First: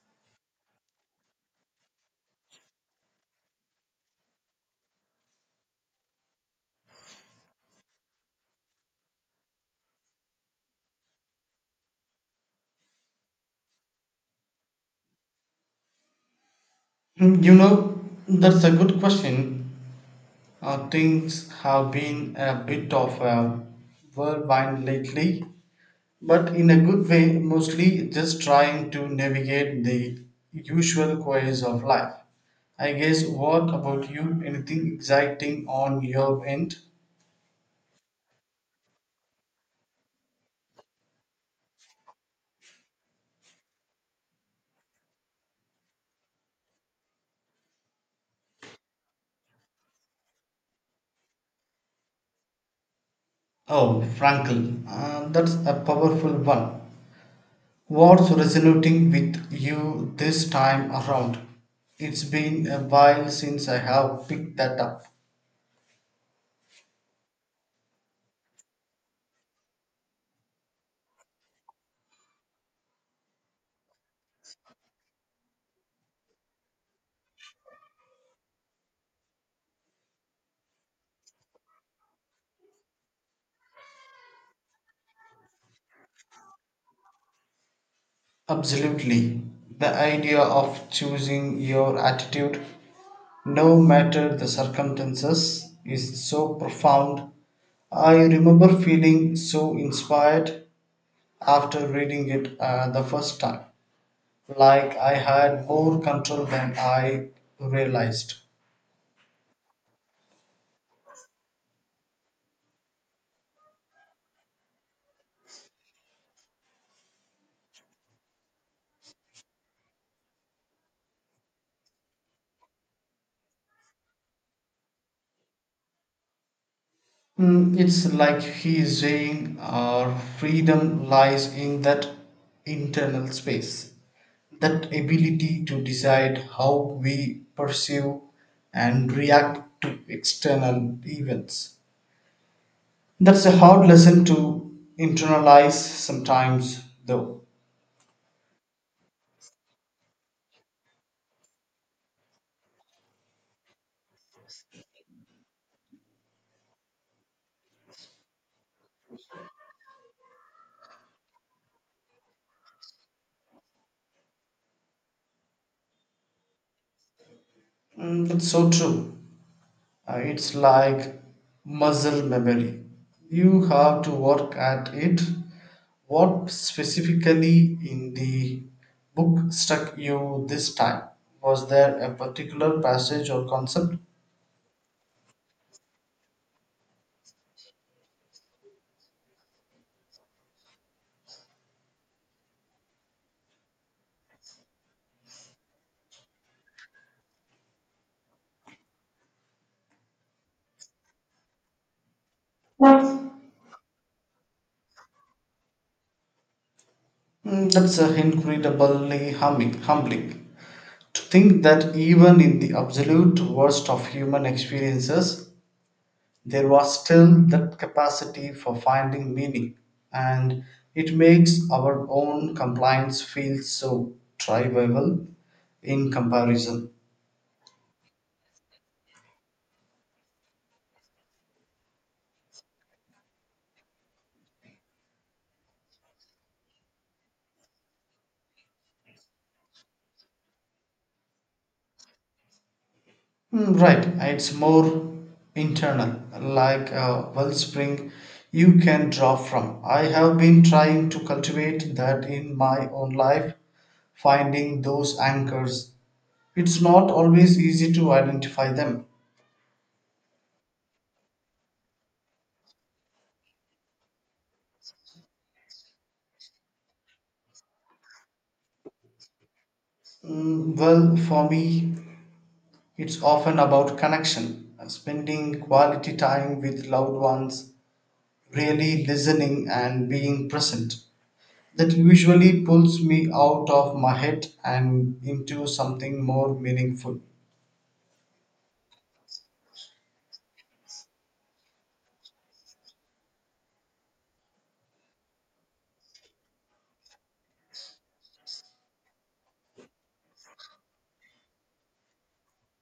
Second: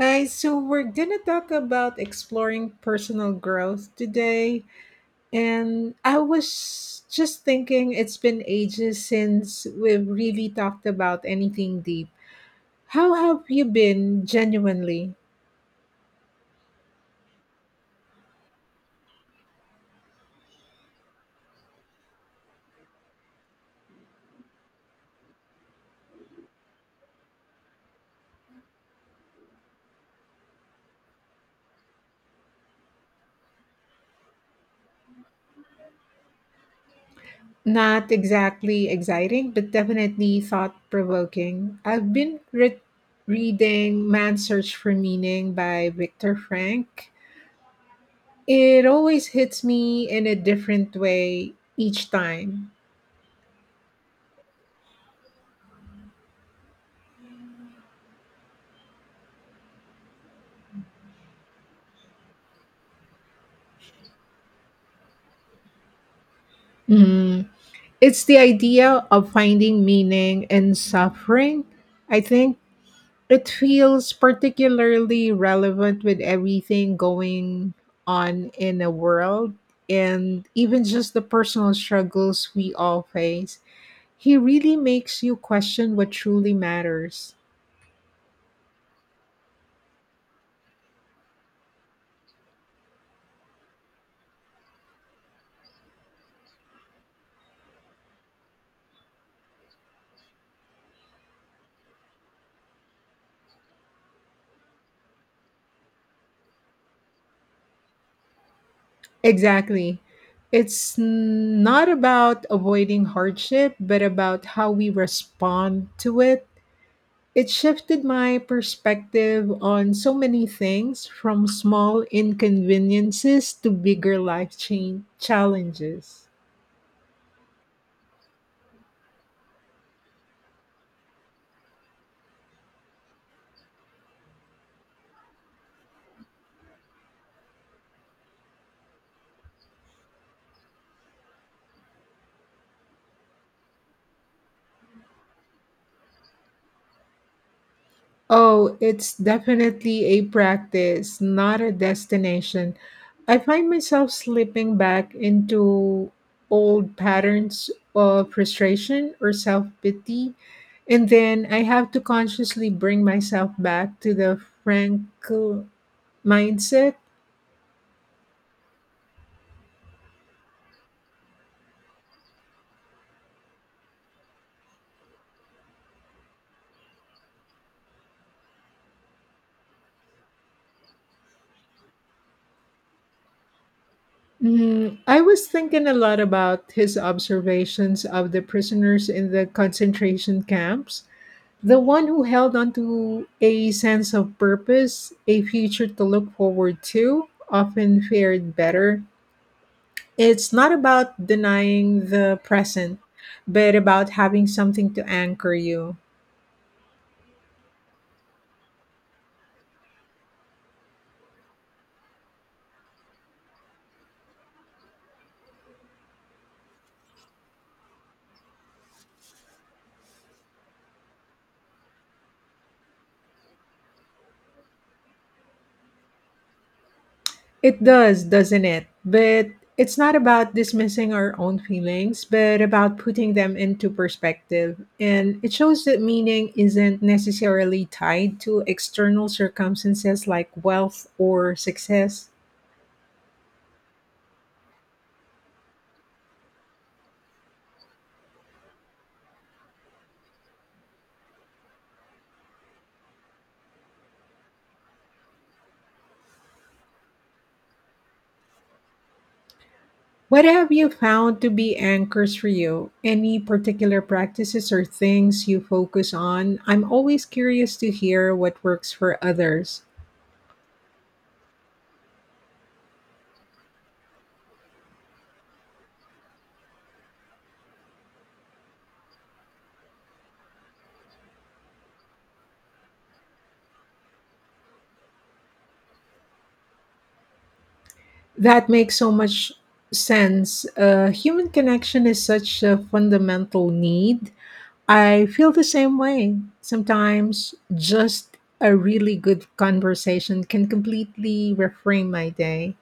Hi, so we're gonna talk about exploring personal growth today. And I was just thinking it's been ages since we've really talked about anything deep. How have you been genuinely? Hmm, You know, that's a good question. Things have been a bit of a. Whirlwind lately, but in a good way, mostly just trying to navigate the usual quays of life. I guess, what about you? Anything exciting on your end? Not exactly exciting, but definitely thought provoking. I've been reading Man's Search for Meaning by Viktor Frank. It always hits me in a different way each time. Oh, Frankel, that's a powerful one. What's resonating with you this time around? It's been a while since I have picked that up. It's the idea of finding meaning in suffering. I think it feels particularly relevant with everything going on in the world and even just the personal struggles we all face. He really makes you question what truly matters. Absolutely. The idea of choosing your attitude, no matter the circumstances, is so profound. I remember feeling so inspired after reading it the first time, like I had more control than I realized. Exactly. It's not about avoiding hardship, but about how we respond to it. It shifted my perspective on so many things, from small inconveniences to bigger life change challenges. It's like he is saying our freedom lies in that internal space, that ability to decide how we pursue and react to external events. That's a hard lesson to internalize sometimes, though. Oh, it's definitely a practice, not a destination. I find myself slipping back into old patterns of frustration or self pity. And then I have to consciously bring myself back to the frank mindset. It's so true. It's like muscle memory. You have to work at it. What specifically in the book struck you this time? Was there a particular passage or concept? Mm, I was thinking a lot about his observations of the prisoners in the concentration camps. The one who held on to a sense of purpose, a future to look forward to, often fared better. It's not about denying the present, but about having something to anchor you. That's incredibly humbling. To think that even in the absolute worst of human experiences, there was still that capacity for finding meaning, and it makes our own compliance feel so trivial in comparison. It does, doesn't it? But it's not about dismissing our own feelings, but about putting them into perspective. And it shows that meaning isn't necessarily tied to external circumstances like wealth or success. Right, it's more internal, like a wellspring you can draw from. I have been trying to cultivate that in my own life, finding those anchors. It's not always easy to identify them. What have you found to be anchors for you? Any particular practices or things you focus on? I'm always curious to hear what works for others. Well, for me, it's often about connection, spending quality time with loved ones, really listening and being present. That usually pulls me out of my head and into something more meaningful. That makes so much sense. Human connection is such a fundamental need. I feel the same way. Sometimes just a really good conversation can completely reframe my day.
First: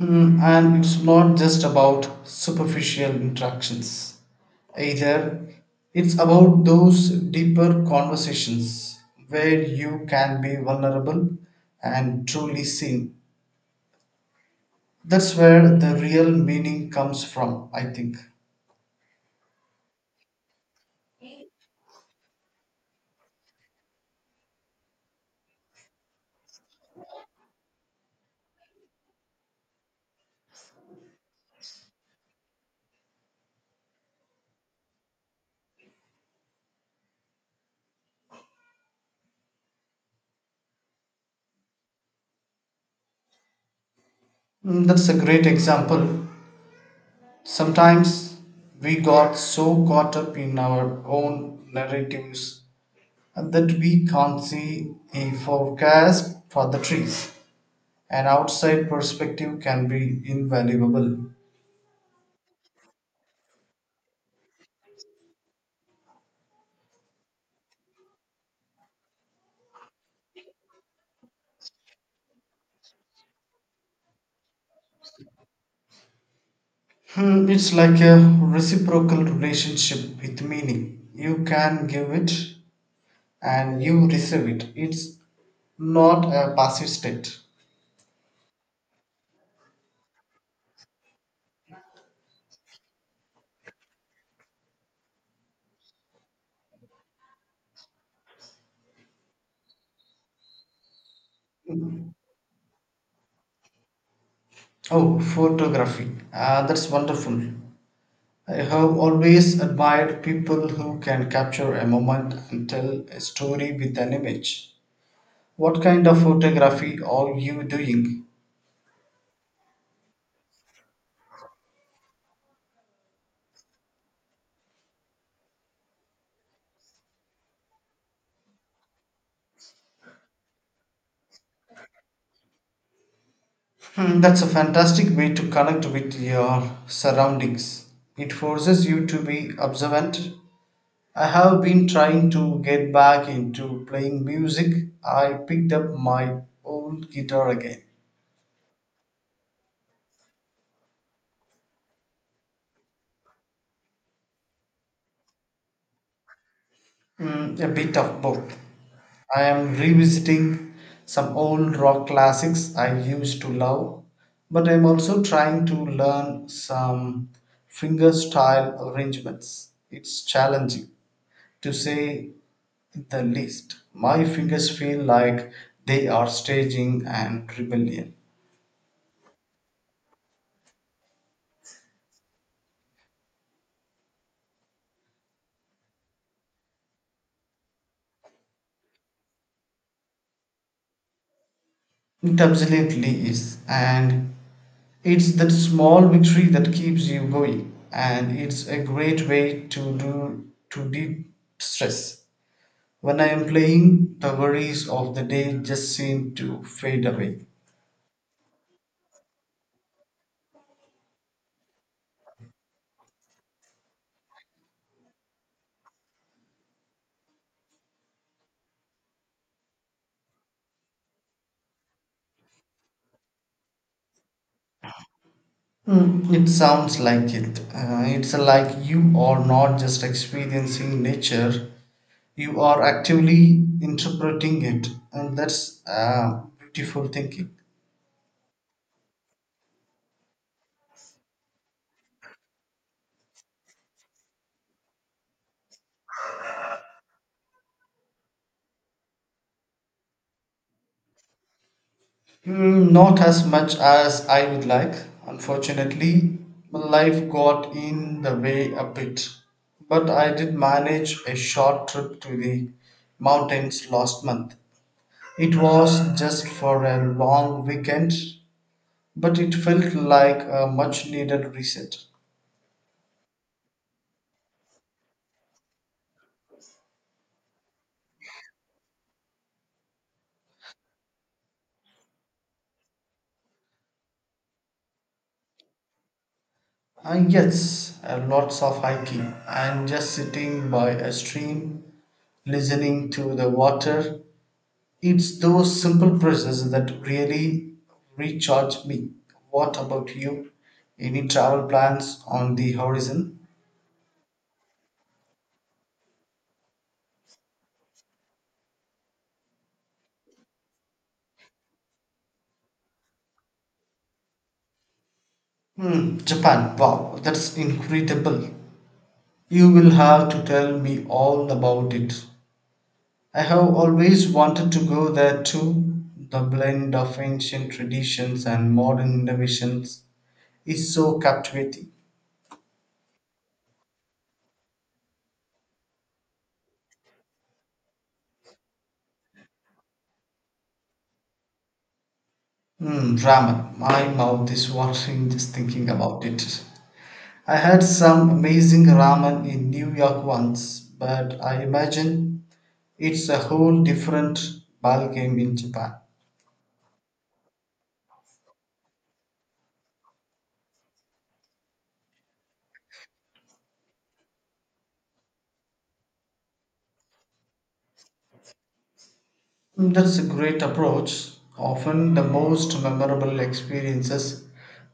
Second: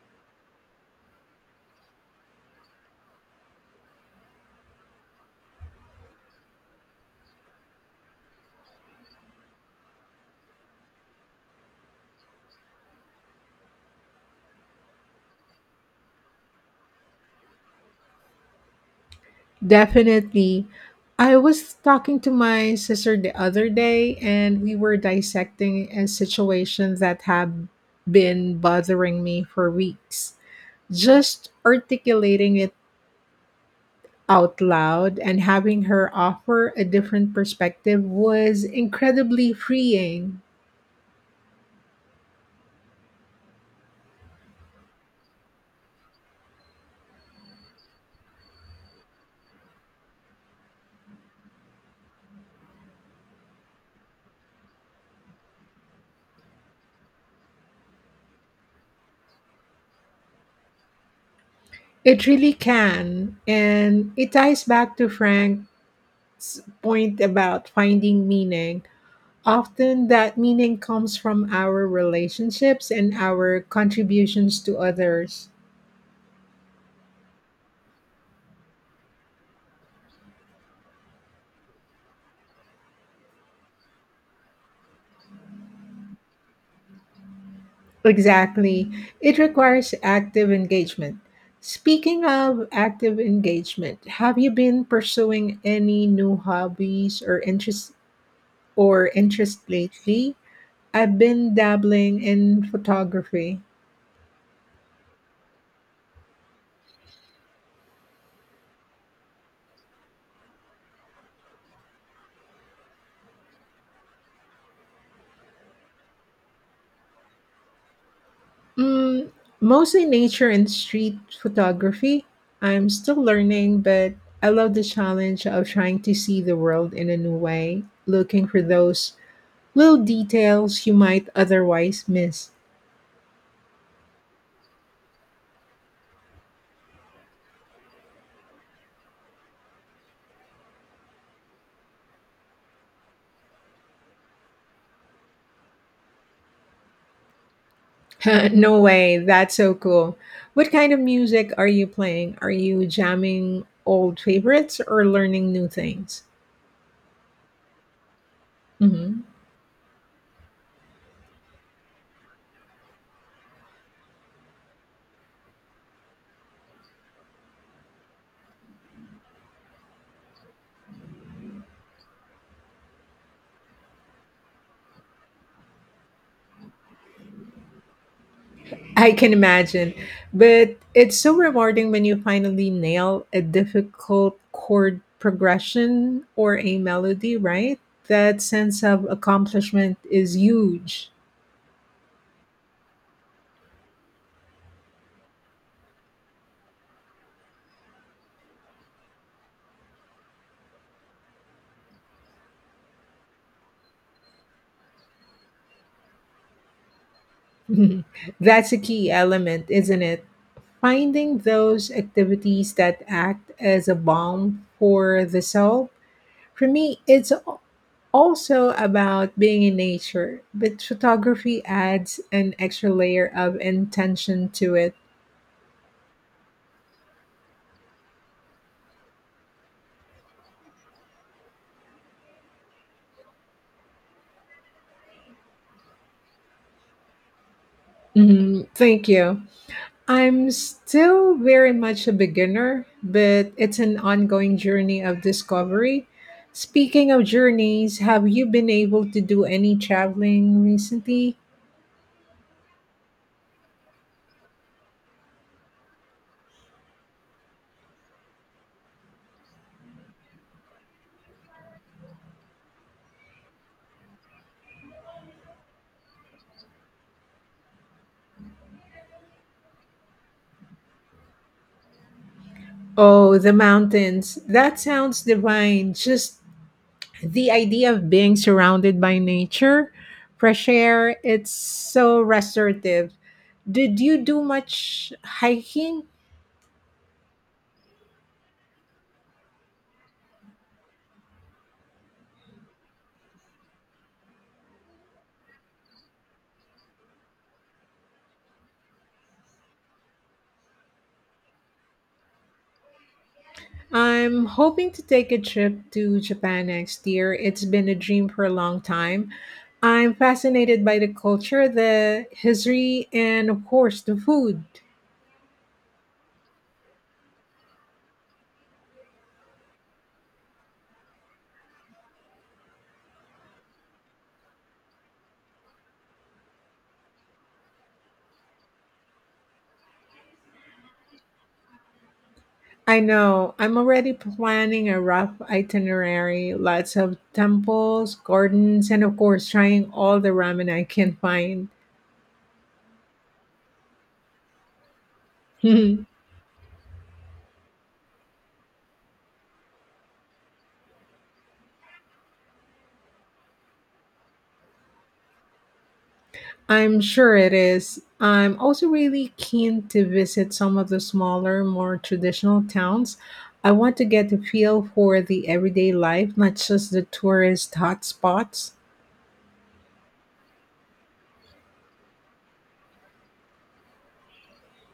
And it's not just about superficial interactions either. It's about those deeper conversations where you can be vulnerable and truly seen. That's where the real meaning comes from, I think. Definitely. I was talking to my sister the other day and we were dissecting a situation that had been bothering me for weeks. Just articulating it out loud and having her offer a different perspective was incredibly freeing. That's a great example. Sometimes we got so caught up in our own narratives that we can't see a forecast for the trees. An outside perspective can be invaluable. It really can. And it ties back to Frank's point about finding meaning. Often that meaning comes from our relationships and our contributions to others. It's like a reciprocal relationship with meaning. You can give it and you receive it. It's not a passive state. Exactly. It requires active engagement. Speaking of active engagement, have you been pursuing any new hobbies or interests or interest lately? I've been dabbling in photography. Oh, photography. Ah, that's wonderful. I have always admired people who can capture a moment and tell a story with an image. What kind of photography are you doing? Mm, mostly nature and street photography. I'm still learning, but I love the challenge of trying to see the world in a new way, looking for those little details you might otherwise miss. That's a fantastic way to connect with your surroundings. It forces you to be observant. I have been trying to get back into playing music. I picked up my old guitar again. No way, that's so cool. What kind of music are you playing? Are you jamming old favorites or learning new things? A bit of both. Mhm. I am revisiting some old rock classics I used to love, but I'm also trying to learn some fingerstyle arrangements. It's challenging, to say the least. My fingers feel like they are staging an rebellion. I can imagine, but it's so rewarding when you finally nail a difficult chord progression or a melody, right? That sense of accomplishment is huge. It absolutely is, and it's that small victory that keeps you going, and it's a great way to do to de-stress. When I am playing, the worries of the day just seem to fade away. That's a key element, isn't it? Finding those activities that act as a balm for the soul. For me, also about being in nature, but photography adds an extra layer of intention to it. It sounds like it. It's like you are not just experiencing nature; you are actively interpreting it, and that's beautiful thinking. Mhm. Thank you. I'm still very much a beginner, but it's an ongoing journey of discovery. Speaking of journeys, have you been able to do any traveling recently? Not as much as I would like. Unfortunately, my life got in the way a bit. But I did manage a short trip to the mountains last month. It was just for a long weekend, but it felt like a much needed reset. Oh, the mountains. That sounds divine. Just the idea of being surrounded by nature, fresh air, it's so restorative. Did you do much hiking? And yes, lots of hiking and just sitting by a stream, listening to the water. It's those simple presents that really recharge me. What about you? Any travel plans on the horizon? I'm hoping to take a trip to Japan next year. It's been a dream for a long time. I'm fascinated by the culture, the history, and of course, the food. Japan. Wow, that's incredible. You will have to tell me all about it. I have always wanted to go there too. The blend of ancient traditions and modern innovations is so captivating. I know. I'm already planning a rough itinerary, lots of temples, gardens, and of course, trying all the ramen I can find. Ramen. My mouth is watering just thinking about it. I had some amazing ramen in New York once, but I imagine it's a whole different ballgame in Japan. I'm sure it is. I'm also really keen to visit some of the smaller, more traditional towns. I want to get a feel for the everyday life, not just the tourist hotspots. That's a great approach. Often the most memorable experiences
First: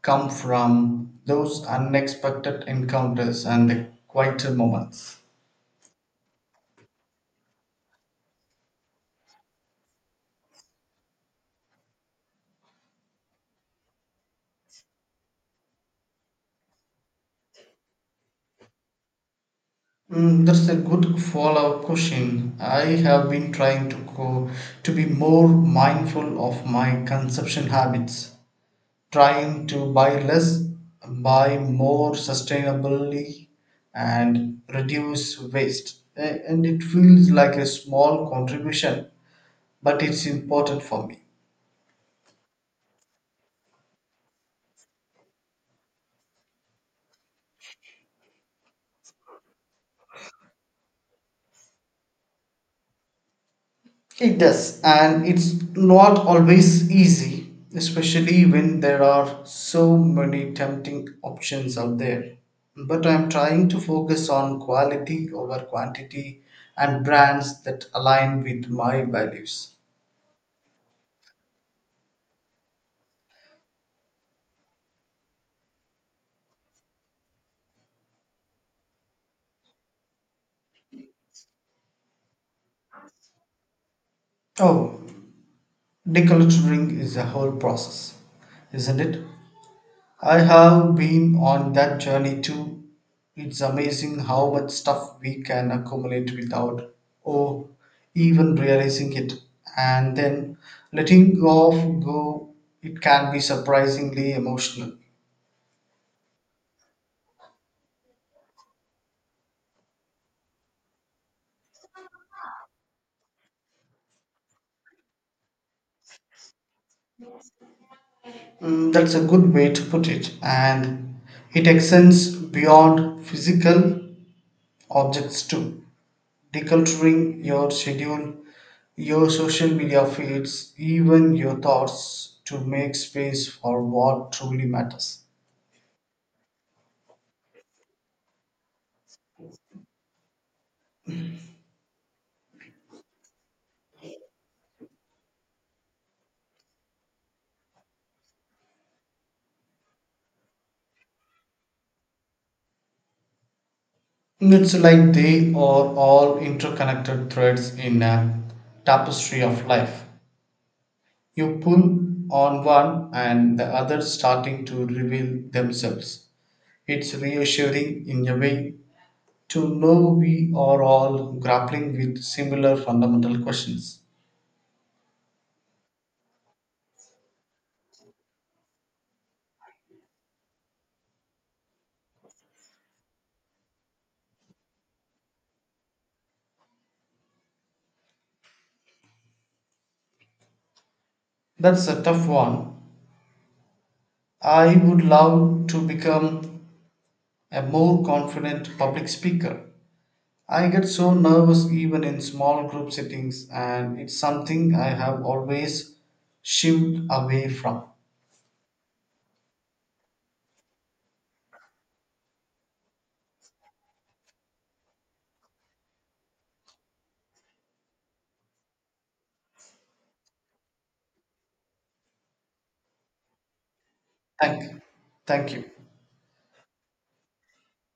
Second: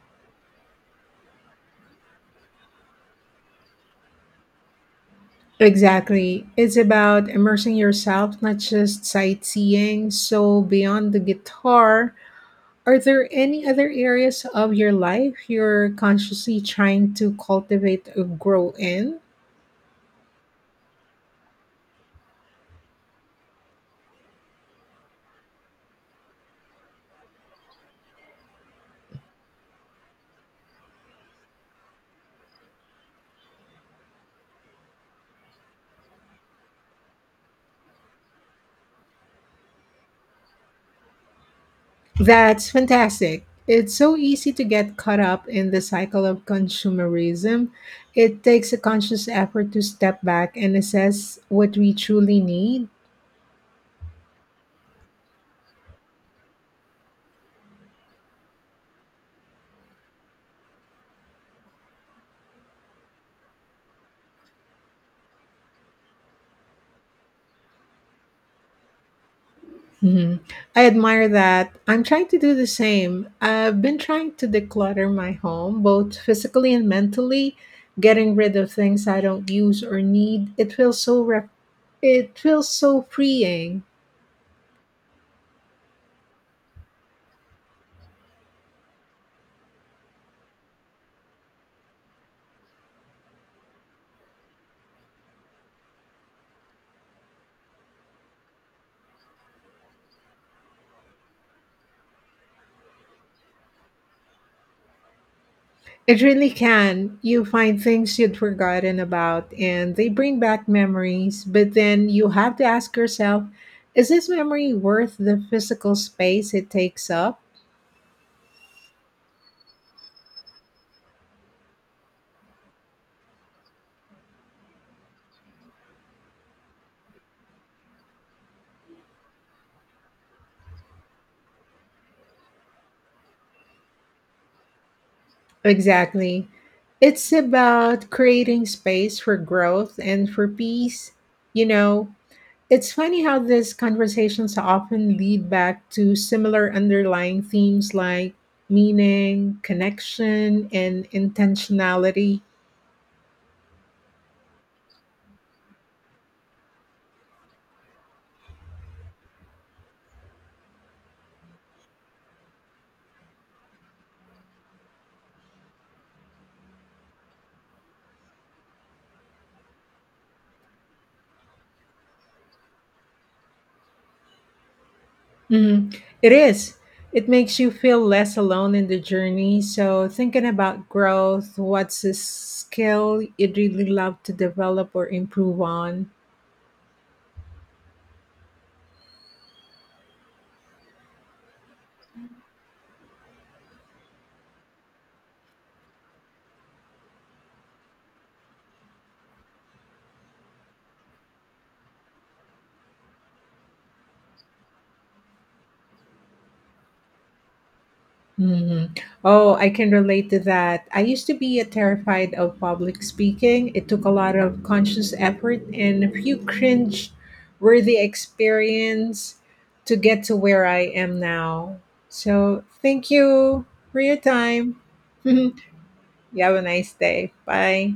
come from those unexpected encounters and the quieter moments. Exactly. It's about immersing yourself, not just sightseeing. So, beyond the guitar, are there any other areas of your life you're consciously trying to cultivate or grow in? That's a good follow-up question. I have been trying to be more mindful of my consumption habits, trying to buy less, buy more sustainably, and reduce waste. And it feels like a small contribution, but it's important for me. That's fantastic. It's so easy to get caught up in the cycle of consumerism. It takes a conscious effort to step back and assess what we truly need. It does, and it's not always easy, especially when there are so many tempting options out there. But I'm trying to focus on quality over quantity and brands that align with my values. Mhm. I admire that. I'm trying to do the same. I've been trying to declutter my home, both physically and mentally, getting rid of things I don't use or need. It feels so freeing. Oh, Deculturing is a whole process, isn't it? I have been on that journey too. It's amazing how much stuff we can accumulate without or even realizing it. And then letting go, it can be surprisingly emotional. It really can. You find things you'd forgotten about and they bring back memories, but then you have to ask yourself, is this memory worth the physical space it takes up? That's a good way to put it, and it extends beyond physical objects too. Decluttering your schedule, your social media feeds, even your thoughts to make space for what truly matters. Exactly. It's about creating space for growth and for peace. You know, it's funny how these conversations often lead back to similar underlying themes like meaning, connection, and intentionality. It's like they are all interconnected threads in a tapestry of life. You pull on one and the other starting to reveal themselves. It's reassuring in a way to know we are all grappling with similar fundamental questions. Mhm. It is. It makes you feel less alone in the journey. So, thinking about growth, what's a skill you'd really love to develop or improve on? That's a tough one. I would love to become a more confident public speaker. I get so nervous even in small group settings, and it's something I have always shied away from. Mhm. Oh, I can relate to that. I used to be a terrified of public speaking. It took a lot of conscious effort and a few cringe worthy experience to get to where I am now. So, thank you for your time. Thank, thank you. You have a nice day. Bye.